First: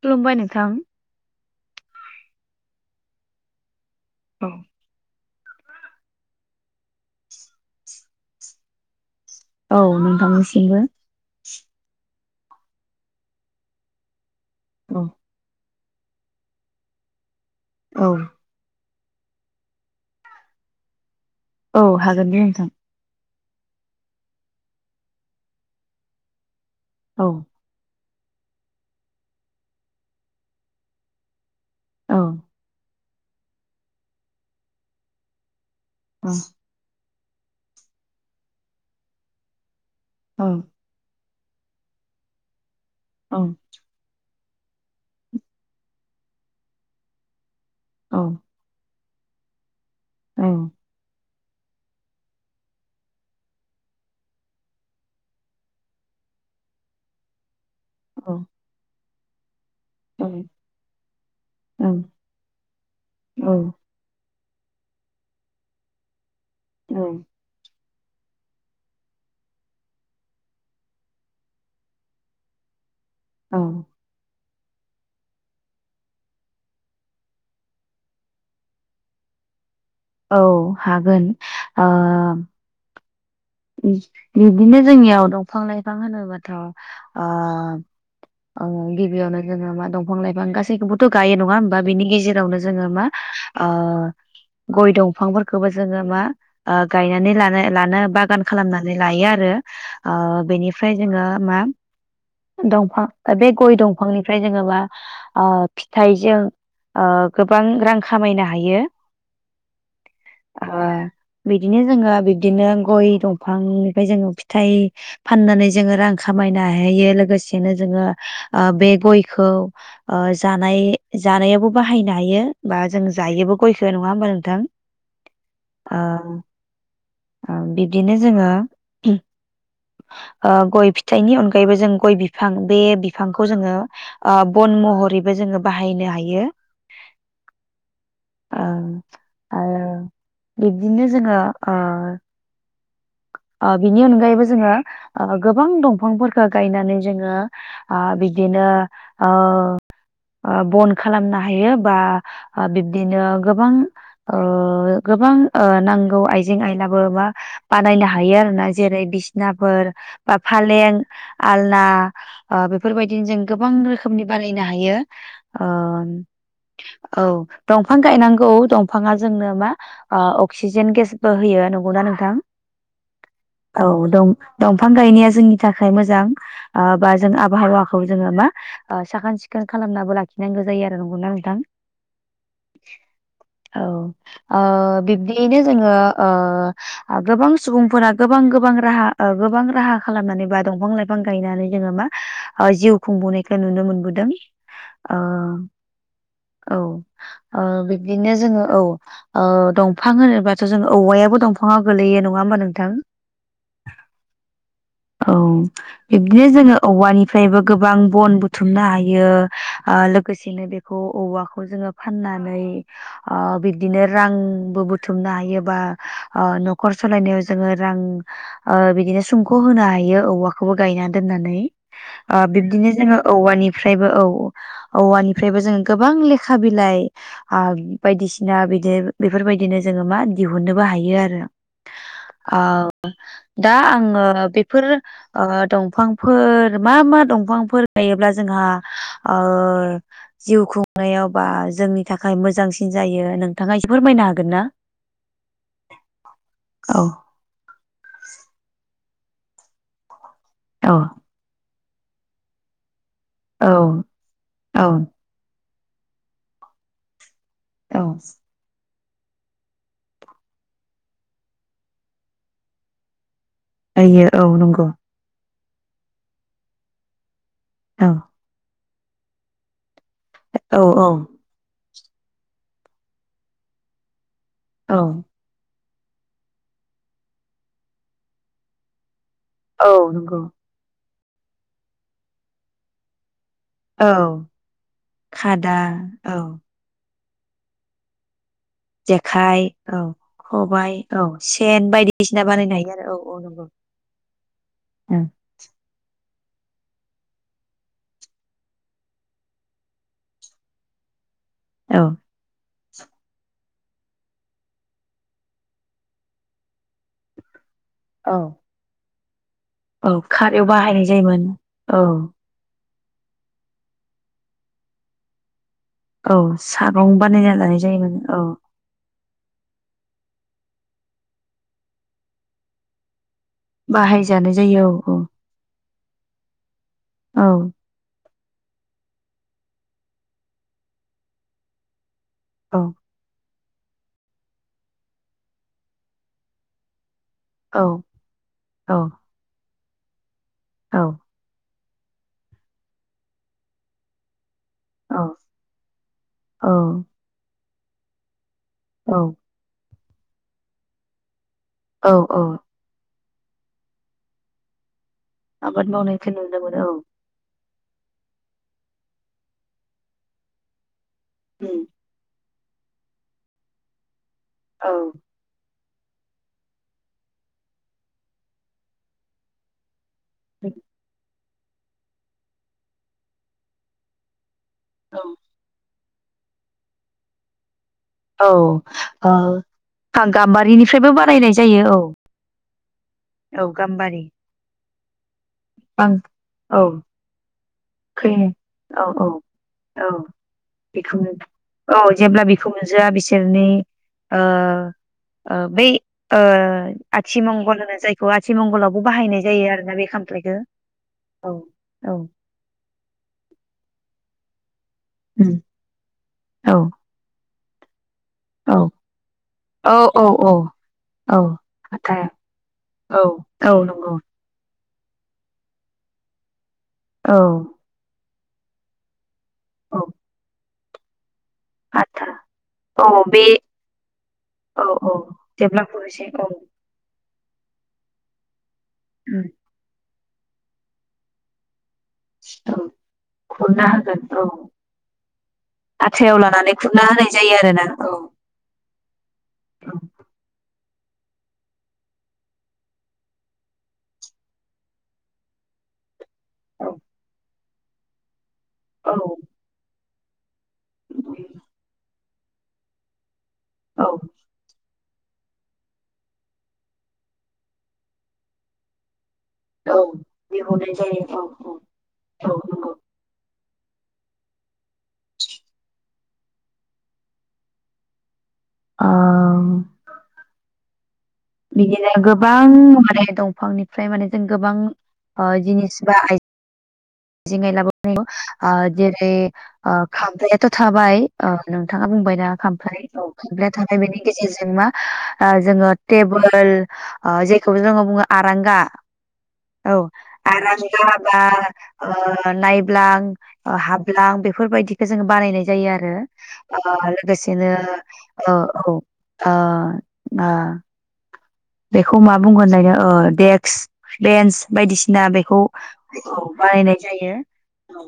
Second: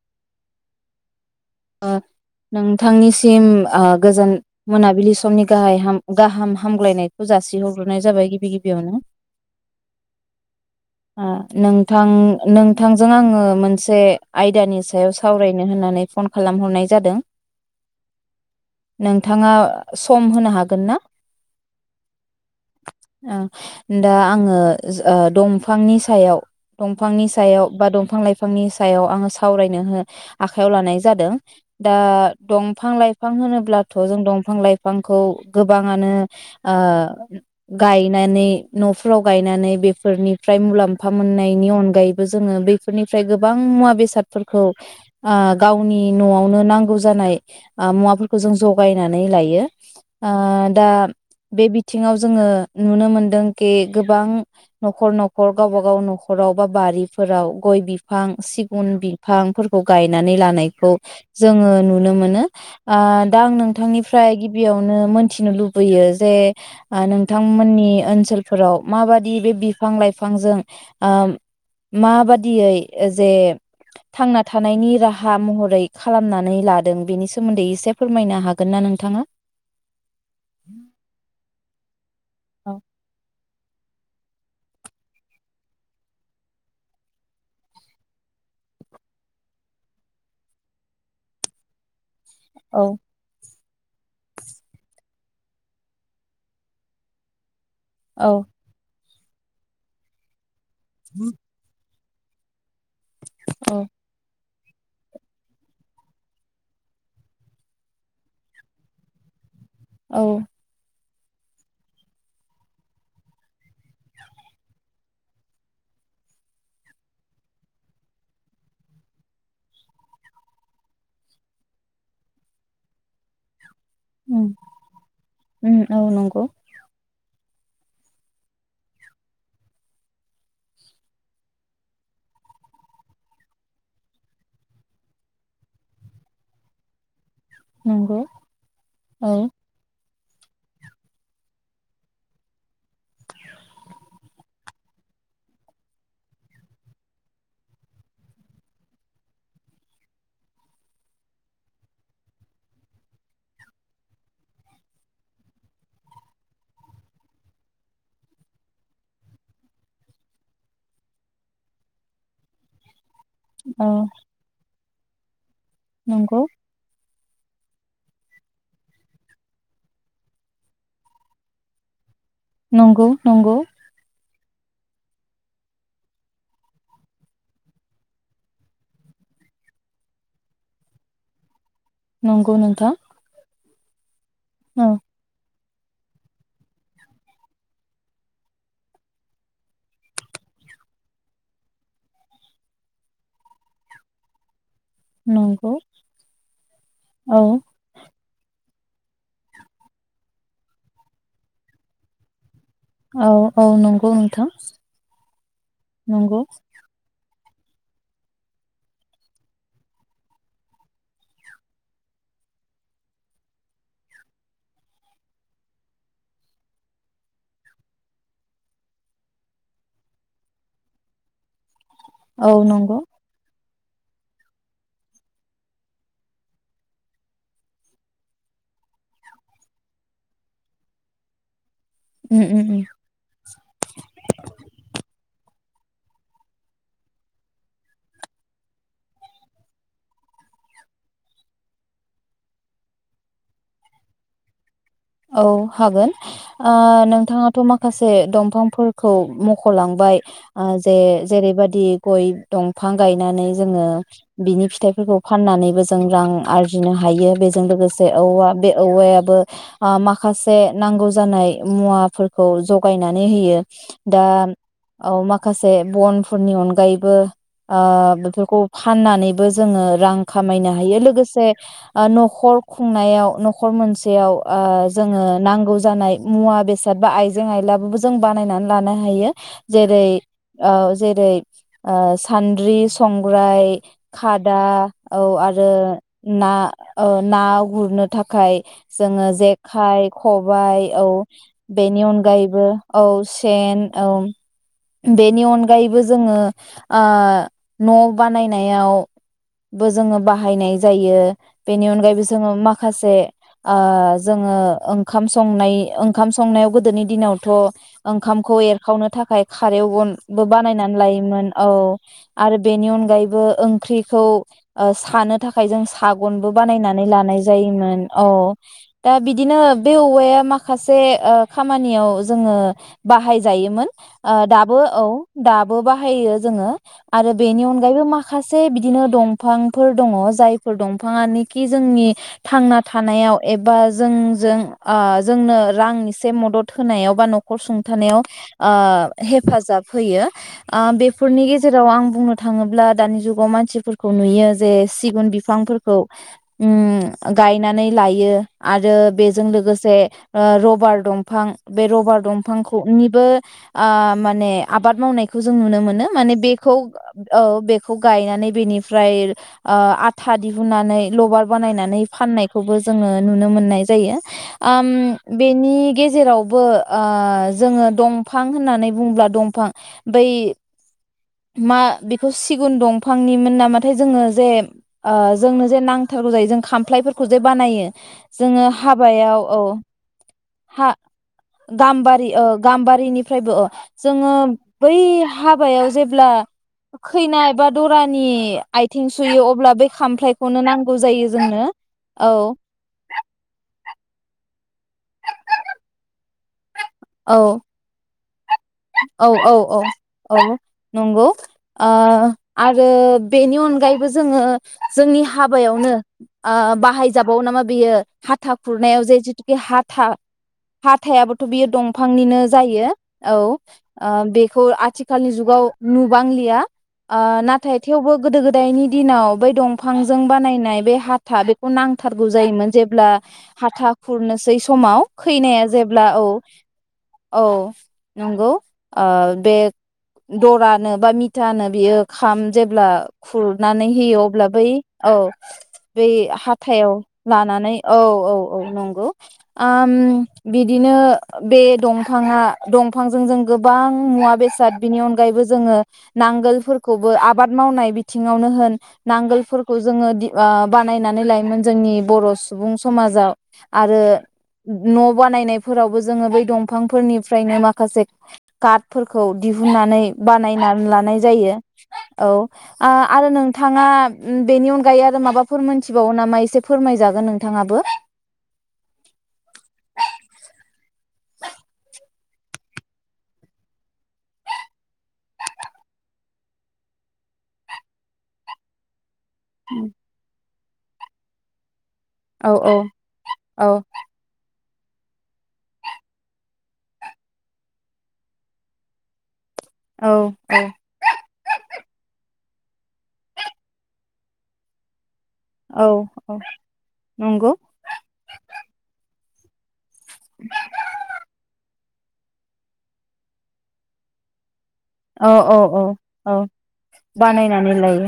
खुलुमबाय नोंथां नोंथांनिसिम गोजोन मोनाबिलि समनि गाहाय गाहाम हामग्लायनायखौ जासिहग्रोनाय जाबाय गिबि गिबियावनो औ नोंथांनिसिमबो ओ नोंथां नोंथांजों आंङो मोनसे आयदानि सायाव सावरायनो होननानै फन खालामहरनाय जादों औ नोंथाङा सम होनो हागोन ना औ हागोन दे नोंथां दा आङो दंफांनि सायाव दंफांनि औ सायाव बा दं बिफां लाइफांनि सायाव आङो सावरायनो हो आखायाव लानाय जादों दा औ दंफां लाइफां बिफां होनोब्लाथ' जों दंफां लाइफांखौ गोबाङानो औ गायनानै न'फ्राव गायनानै बे औ फोरनिफ्राय मुलाम्फा मोननाय नि अनगायैबो जोङो बेफोरनिफ्राय औ गोबां मुवा बेसाद फोरखौ ओ गावनि न'आवनो नांगौ जानाय औ मुवाफोरखौ जों जगाय नानै लायो ओ दा बे बिथिङाव जोङो नुनो मोनदोंखि गोबां न'खर न'खर गावबागाव न'खराव बा बारिफोराव गइ बिफां सिगुन बि हां फोर खौ गायनानै ला नायखौ जोङो नुनो मोनो ओ दा आं औ नोंथांनिफ्राय गि गिबियावनो मोनथिनो लुबैयो जे औ ओ नोंथांमोननि ओनसोलफोराव माबादि बे बिफां-लाइफांजों ओ माबादियै जे औ थांना थानायनि राहा हा महरै खालामनानै लादों बेनि सोमोन्दै एसे फोरमायनो हागोन ना नोंथाङा औ हागोन ओ औ बिदिनो जोंनियाव दंफां-लाइफां होनोबाथ ओ ओ गिबियावनो जोङो मा दंफां लाइफां गासैखौबोथ गायो नङा होमबा बेनि गेजेराव रावनो जोङो औ मा ओ गइ दंफांफोरखौबो जोङो मा ओ गायनानै लानाय लानो बागान औ नैलायो आरो ओ बेनि ओमफ्राय जोङो मा दंफां बे औ गइ दंफांनिफ्राय जोङोमा ओ फिथाइजों ओ गोबां रां खामायनो हायो औ ओ बिदिनो जोङो बिब्दिनो गइ दं बिफांनिफ्राय जोङो फिथाइ फाननानै जोङो रां खामायनो हायो लोगोसेनो जोङो ओ बे गइखौ ओ जानाय जानायावबो बाहायनो हायो बा जों जायोबो गइखौ नङाहोनबा उम नोंथां उम औ ओ नंगौ ओम बिदिनो जोङो ओ गइ फिथाइनि अनगायैबो जों गइ बिफां बे बिफांखौ जोङो ओ बन महरैबो जोङो बाहायनो हायो नंगौ ओ औ - ओ बिब्दिनो जोङो ओ ओ बिनि अनगायैबो जोङो ओ गोबां दंफांफोरखो गायनानै जोङो ओ बिब्दिनो ओ ओ बन खालामनो हायो बा बिब्दिनो गोबां ओ गोबां नांगौ आइजें आइलाबो बा बानायनो हायो आरो ना जेरै बिसनाफोर बा फालें आलना बेफोरबायदि दिनो जों गोबां औ रोखोमनि बानायनो हायो ओ नंगौ औ दंफां गायनांगौ दंफाङा जोंनो मा अक्सिजेन गेसबो होयो नंगौना नोंथां नंगौ - नंगौ औ दं दंफां गायनाया जोंनि थाखाय मोजां बा जों आबहावाखौ जोङो मा साखोन सिखोन खालामनाबो लाखिनांगौ जायो आरो नंगौना नोंथां नंगौ नोंथां औ ओ औ बिबदियैनो जोङो ओ आब गोबां सुबुंफोरा गोबां गोबां राहा गोबां राहा खालामनानै बा दंफां लाइफां गायनानै जोङो मा जिउ खुंबोनायखौ नुनो मोनबोदों ओ नंगौ औ औ ओ बिब्दिनो जोङो औ ओ दंफां होनोबाथ' जों औवायाबो दंफाङाव गोलैयो नङा होमा नों थां औ औ नंगौ नोंथां औ नंगौ बिब्दिनो जोङो औवानि फ्रायबो गोबां बन बुथुमनो हायो लोगोसेनो बेखौ औवाखौ जोङो फाननानै बिबदिनो रांबो बुथुमनो हायोबा न खर सालायनायाव जोङो रां ओ बिदिनो सुंख' होनो हायो औवाखौबो गायना दोननानै ओ औ बिब्दिनो नंगौ जोङो औवानि फ्रायबो औ औवानिफ्रायबो जों गोबां लेखा बिलाइ आ बायदिसिना बिदि बेफोरबायदिनो जोङो मा दिहुननोबो हायो आरो उम उम उम ओ दा आङो बेफोर दंफांफोर मा मा दंफांफोर गायोब्ला जोंहा ओ जिउ खुंनायाव बा जोंनि थाखाय मोजांसिन जायो नोंथाङा एसे फोरमायनो हागोन ना औ हागोन ओ औ नोंथाङाथ' माखासे दंफांफोर खौ मख'लांबाय औ जे जेरैबादि गय दंफां गायनानै जोङो औ बिनि औ फिथाइफोरखौ फानानैबो जोयो जों रां आरजिनो हायो बेजो जों औ लोगोसे औवा बे औवायाबो ओ माखासे नांगौ जानाय मुवाफोरखौ जगायनानै होयो दा होयो औ नंगौ औ माखासे बनफोरनि अनगायैबो ओ औ बेफोरखौ फाननानैबो जोङो रां खामायनो औ हायो औ लोगोसे ओ न'खर खुंनायाव न'खर मोनसेयाव ओ औ जोङो नांगौ जानाय मुवा बेसाद बा आइजें आयलाबो जों बानायनानै लानो हायो। जेरै औ नंगौ ओ जेरै ओ साद्रि संग ग्राय औ खादा औ आरो खादा औ ना ओ ना गुरनो थाखाय जोङो औ जेखाइ खबाइ औ सेन बेनि बायदिसिना अनगायैबो बानायनो हायो औ आरो नंगौ सेन औ औ बेनि अनगायैबो जोङो ओ न' बानायनायावबो जोङो बाहायनाय जायो। बेनि अनगायैबो जोङो माखा माखासे ओ जोङो ओंखाम संनाय ओंखाम संनायाव गोदोनि दिनावथ' औ ओंखामखौ एरखावनो थाखाय खारेव औ गनबो खारायाव बानायनानै बाहायनाय जायोमोन लायोमोन औ आरो बेनि अनगयै अनगायैबो ओंख्रिखौ सानो थाखाय ओंखय जों सागनबो बानायनानै लानाय जायोमोन औ। दा बिदिनो बे औवाया माखासे खामानियाव जोङो बाहाय जायोमोन ओ बाहायजानाय दाबो जायो औ दाबो बाह बाहायो जोङो आरो औ बेनि अनगायैबो माख माखासे बिदिनो दंफांफोर दङ जायफोर दंफाङानोखि जोंनि औ थांना थानायाव एबा बा जोंजों जोंनो रां एसे मदद होनायाव बा नख नखर औ सुंथानायाव औ ओ हेफाजाब होयो। ओ औ बेफोरनि गजेर जेराव आं बुंनो थाङोब्ला दानि जुगाव मानसिफोरखौ नुयो। जे औ सिगुन बिफांफोरखौ उम औ गाय नानै लायो। आरो औ बेजों लोगोसे। ओ रबार दंफां। बे औ रबार औ दंफांखौ निबो। ओ माने आबाद मावनाय। खो जों नुनो आबाद मोनो मावनायखौ माने नुनो बेखौ मोनो औ बे खौ गायनानै बेनिफ्राय ओ आथा दिहुननानै लबार बानायनानै फाननाय खौबो जोङो नुनो मोननाय जायो ओम औ बेनि गेजेरावबो ओ जोङो दंफां होननानै बुंब्ला दंफां बै मा बेखौ सिगुन दंफांनिमोन नामाथाय जोङो ओ जोंनो जे नां थारगौ जायो जों खामफ्लायफोरखौ जे बानायो। औ जोङो ओ हाबायाव औ हा गाम्बारिनिफ्रायबो बारायनाय जायो औ। गामबाद दैनिफ्रायबो औ गाम्बारि जोङो। बै हाबायाव बां जेब्ला औ खैनाय बा दरानि खै औ आथिं औ सुयो अब्ला बै औ खामफ्लायखौनो नांगौ जायो जोंनो औ जो आ बिसोरनि ओ ओ बै ओ आथि औ मंगल होनो जाय [unintelligible] थिमंगलावबो औ बाहायनाय औ जायो औ आरोना बे औ खामखाइखौ नंगौ औ ओ औ आरो बेनि अनगायैबो जोङो जोंनि हाबायावनो ओ औ बाहायजाबावो नामा बियो हाथा औ खुरनायाव जे जिथुके हाथा औ औ औ हाथाइाबोथ' बियो हाथा दंफांनिनो जायो औ ओ बेखौ आथि खालनि जुगाव नुबांलिया ओ औ नाथाय थेवबो गोदो गोदायनि दिनाव बै औ दंफांजों बानायनाय बे हाथ हाथा बेखौ हाथा नांथारगौ जायोमोन जेब्ला औ बे हाथा खुरनोसै औ समाव औ खैनाया जेब्ला औ खुरनोसै औ नंगौ ओ उम बे दरानो बा मिथानो बियो खाम औ जेब्ला खुरना खुरनानै होयो होगोन औ अब्ला बै औ बै आथायाव लानानै हाथायाव खुरना होनाय जायो लानानै आरोना औ औ औ नंगौ आम औ बि बिदिनो बे दंफाङा दंफांजों जों गोबां मुवा बेसाद बिनि अनगायैबो जोङो नांगोलफोरखौबो आबाद मावनाय बिथिङावनो होन औ नांगोलफोरखौ जोङो दि ओ बानायनानै लायोमोन जोंनि बर सुबुं समाजाव आरो औ न बानायनायफोरावबो जोङो बै दंफांफोरनिफ्रायनो माखासे खातफोरख खौ औ दिहुननानै बानायनानै लानाय जायो औ औ आ नंगौ आरो नों नोंथाङा बेनि अनगायै आरो माबाफोर मोनथिबावो नामा एसे फोरमायजागोन नोंथाङाबो आ बिदिनो गोबां माने दंफांनिफ्राय माने जों गोबां ओ जिनिस बा आइज आयजें आयला [unintelligible] ओ जेरै [inaudible] ओ [inaudible] थ थाबाय ओ नोंथाङा बुंबाय ना औ औ खामफ्लाय ओ औ बे थांबाय बेनि गेजेरजों जेनमा ओ जोङो टेबोल ओ जेखौबो जोङो बुङो आरांगा औ आरांगा बा ओ नायब्लां हाब्लां बेफोर बायदि बेखो जों बानायनाय औ औ जायो आरो औ ओ नंगौ लोगोसेनो ओ औ ओ आ बेखौ मा बुंगोन लायदा ओ देक्स बेन्स बायदि सिना औ औ बेखौ औ बानायनाय जायो बानायनानै औ लायो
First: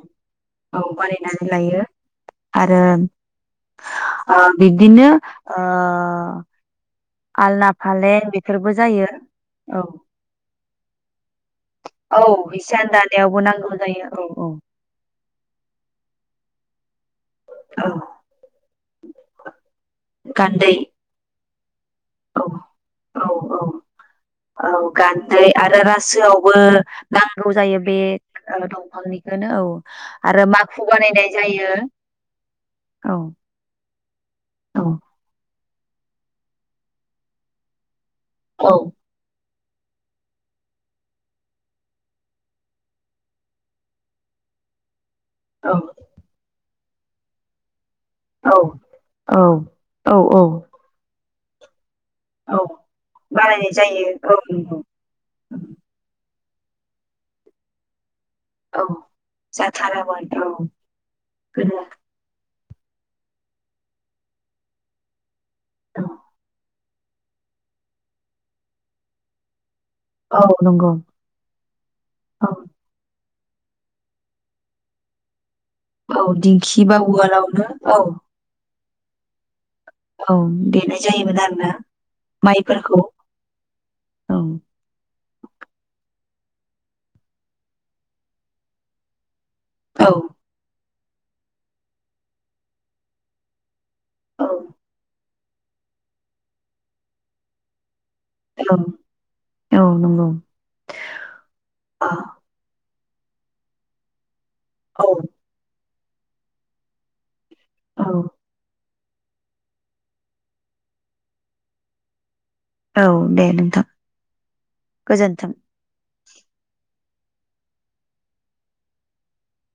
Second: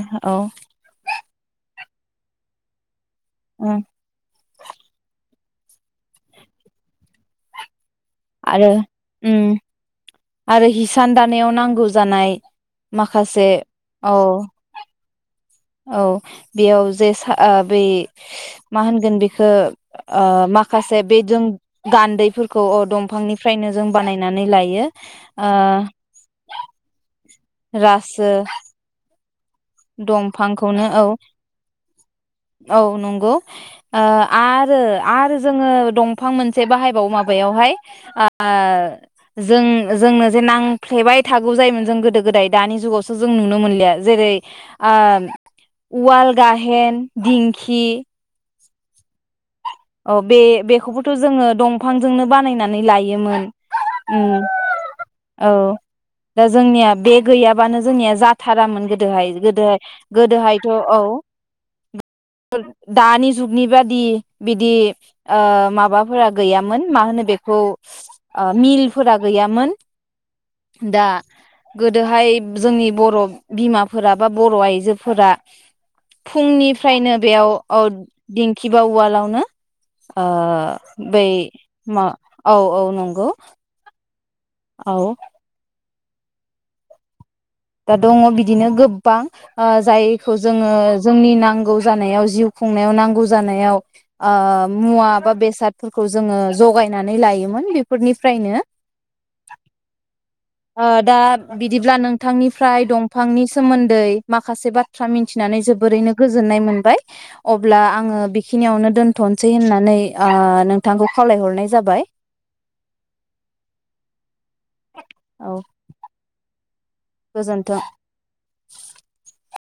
औ बानाय नानै लायो आरो ओं आ बिदिनो ओ आलना फालें आरो बेफोरबो जायो उम औ आरो हिसान दानायाव नांगौ औ जानाय हिसान दानायावबो माखासे नांगौ जायो औ। औ बेयाव जे सा ओ बै औ मा होनगोन बेखो ओ गान्दै माखासे बे जों गान्दै औ फोरखौ अ दंफां औ औ निफ्रायनो जों बानायनानै औ लायो गान्दै ओ गौ जायो बे ओ दंफांनि दंफां खौनो औ जायो औ नंगौ ओ आरो औ आरो जोङो दंफां मोनसे बाहाय बावो माबायाव हाय। आ औ [inaudible] जों जोंनो जे नांफ्लेबाय थागौ जायोमोन जों गोदो गोदाय दानि जुगावसो जों नुनो मोनलिया जेरै आ उवाल गाहे हेन दिंखि औ औ। औ बे बेखौ बोथ' जो जोङो दं फांजोंनो औ बानायनानै लायोमोन बानायनाय जायो उम औ नंगौ औ। दा जोंनिया बे गैयाबानो जोंनिया जा औ थारामोन गोदो हाय गोदो जाथारामोन गोदो औ हायथ' औ गोदो दानि जुगनि बादि। बिदि। ओ औ माबाफोरा गैयामोन। मा होनो बेखौ ओ मिलफोरा गैयामोन। औ नंगौ दा औ गोदोहायब जोंनि बर' बिमाफोरा बा बर' आइजोफोरा। औ दिंखि बा उवालावनो औ। खिबा उवालाव ना। ओ औ देनाय बै जायोमोन आरोना मा औ औ माइफोरखौ नंगौ। औ औ। दा दङ' बिदिनो गोब्बां। ओ औ जायखौ जोङो जोंनि नांगौ जानायाव जिउ खुंनायाव नांगौ जानायाव ओ औ मुवा बा बेसा बेसादफोरखौ जोङो जगायनानै लायोमोन बे बेफोरनिफ्रायनो औ औ नंगौ ओ दा बिदिब्ला अ नों फ्राय दंफांनि सोमोन्दै माखासे औ बाथ्रा मिथिनानै जोबोरैनो गोजोननाय मोनबाय अब्ला औ आङो बेखिनियावनो दोन दोथनोसै होननानै ओ नोंथांखौ खावलायहरनाय जाबाय औ दे नोंथां गोजोन्थों। औ गोजोन्थों।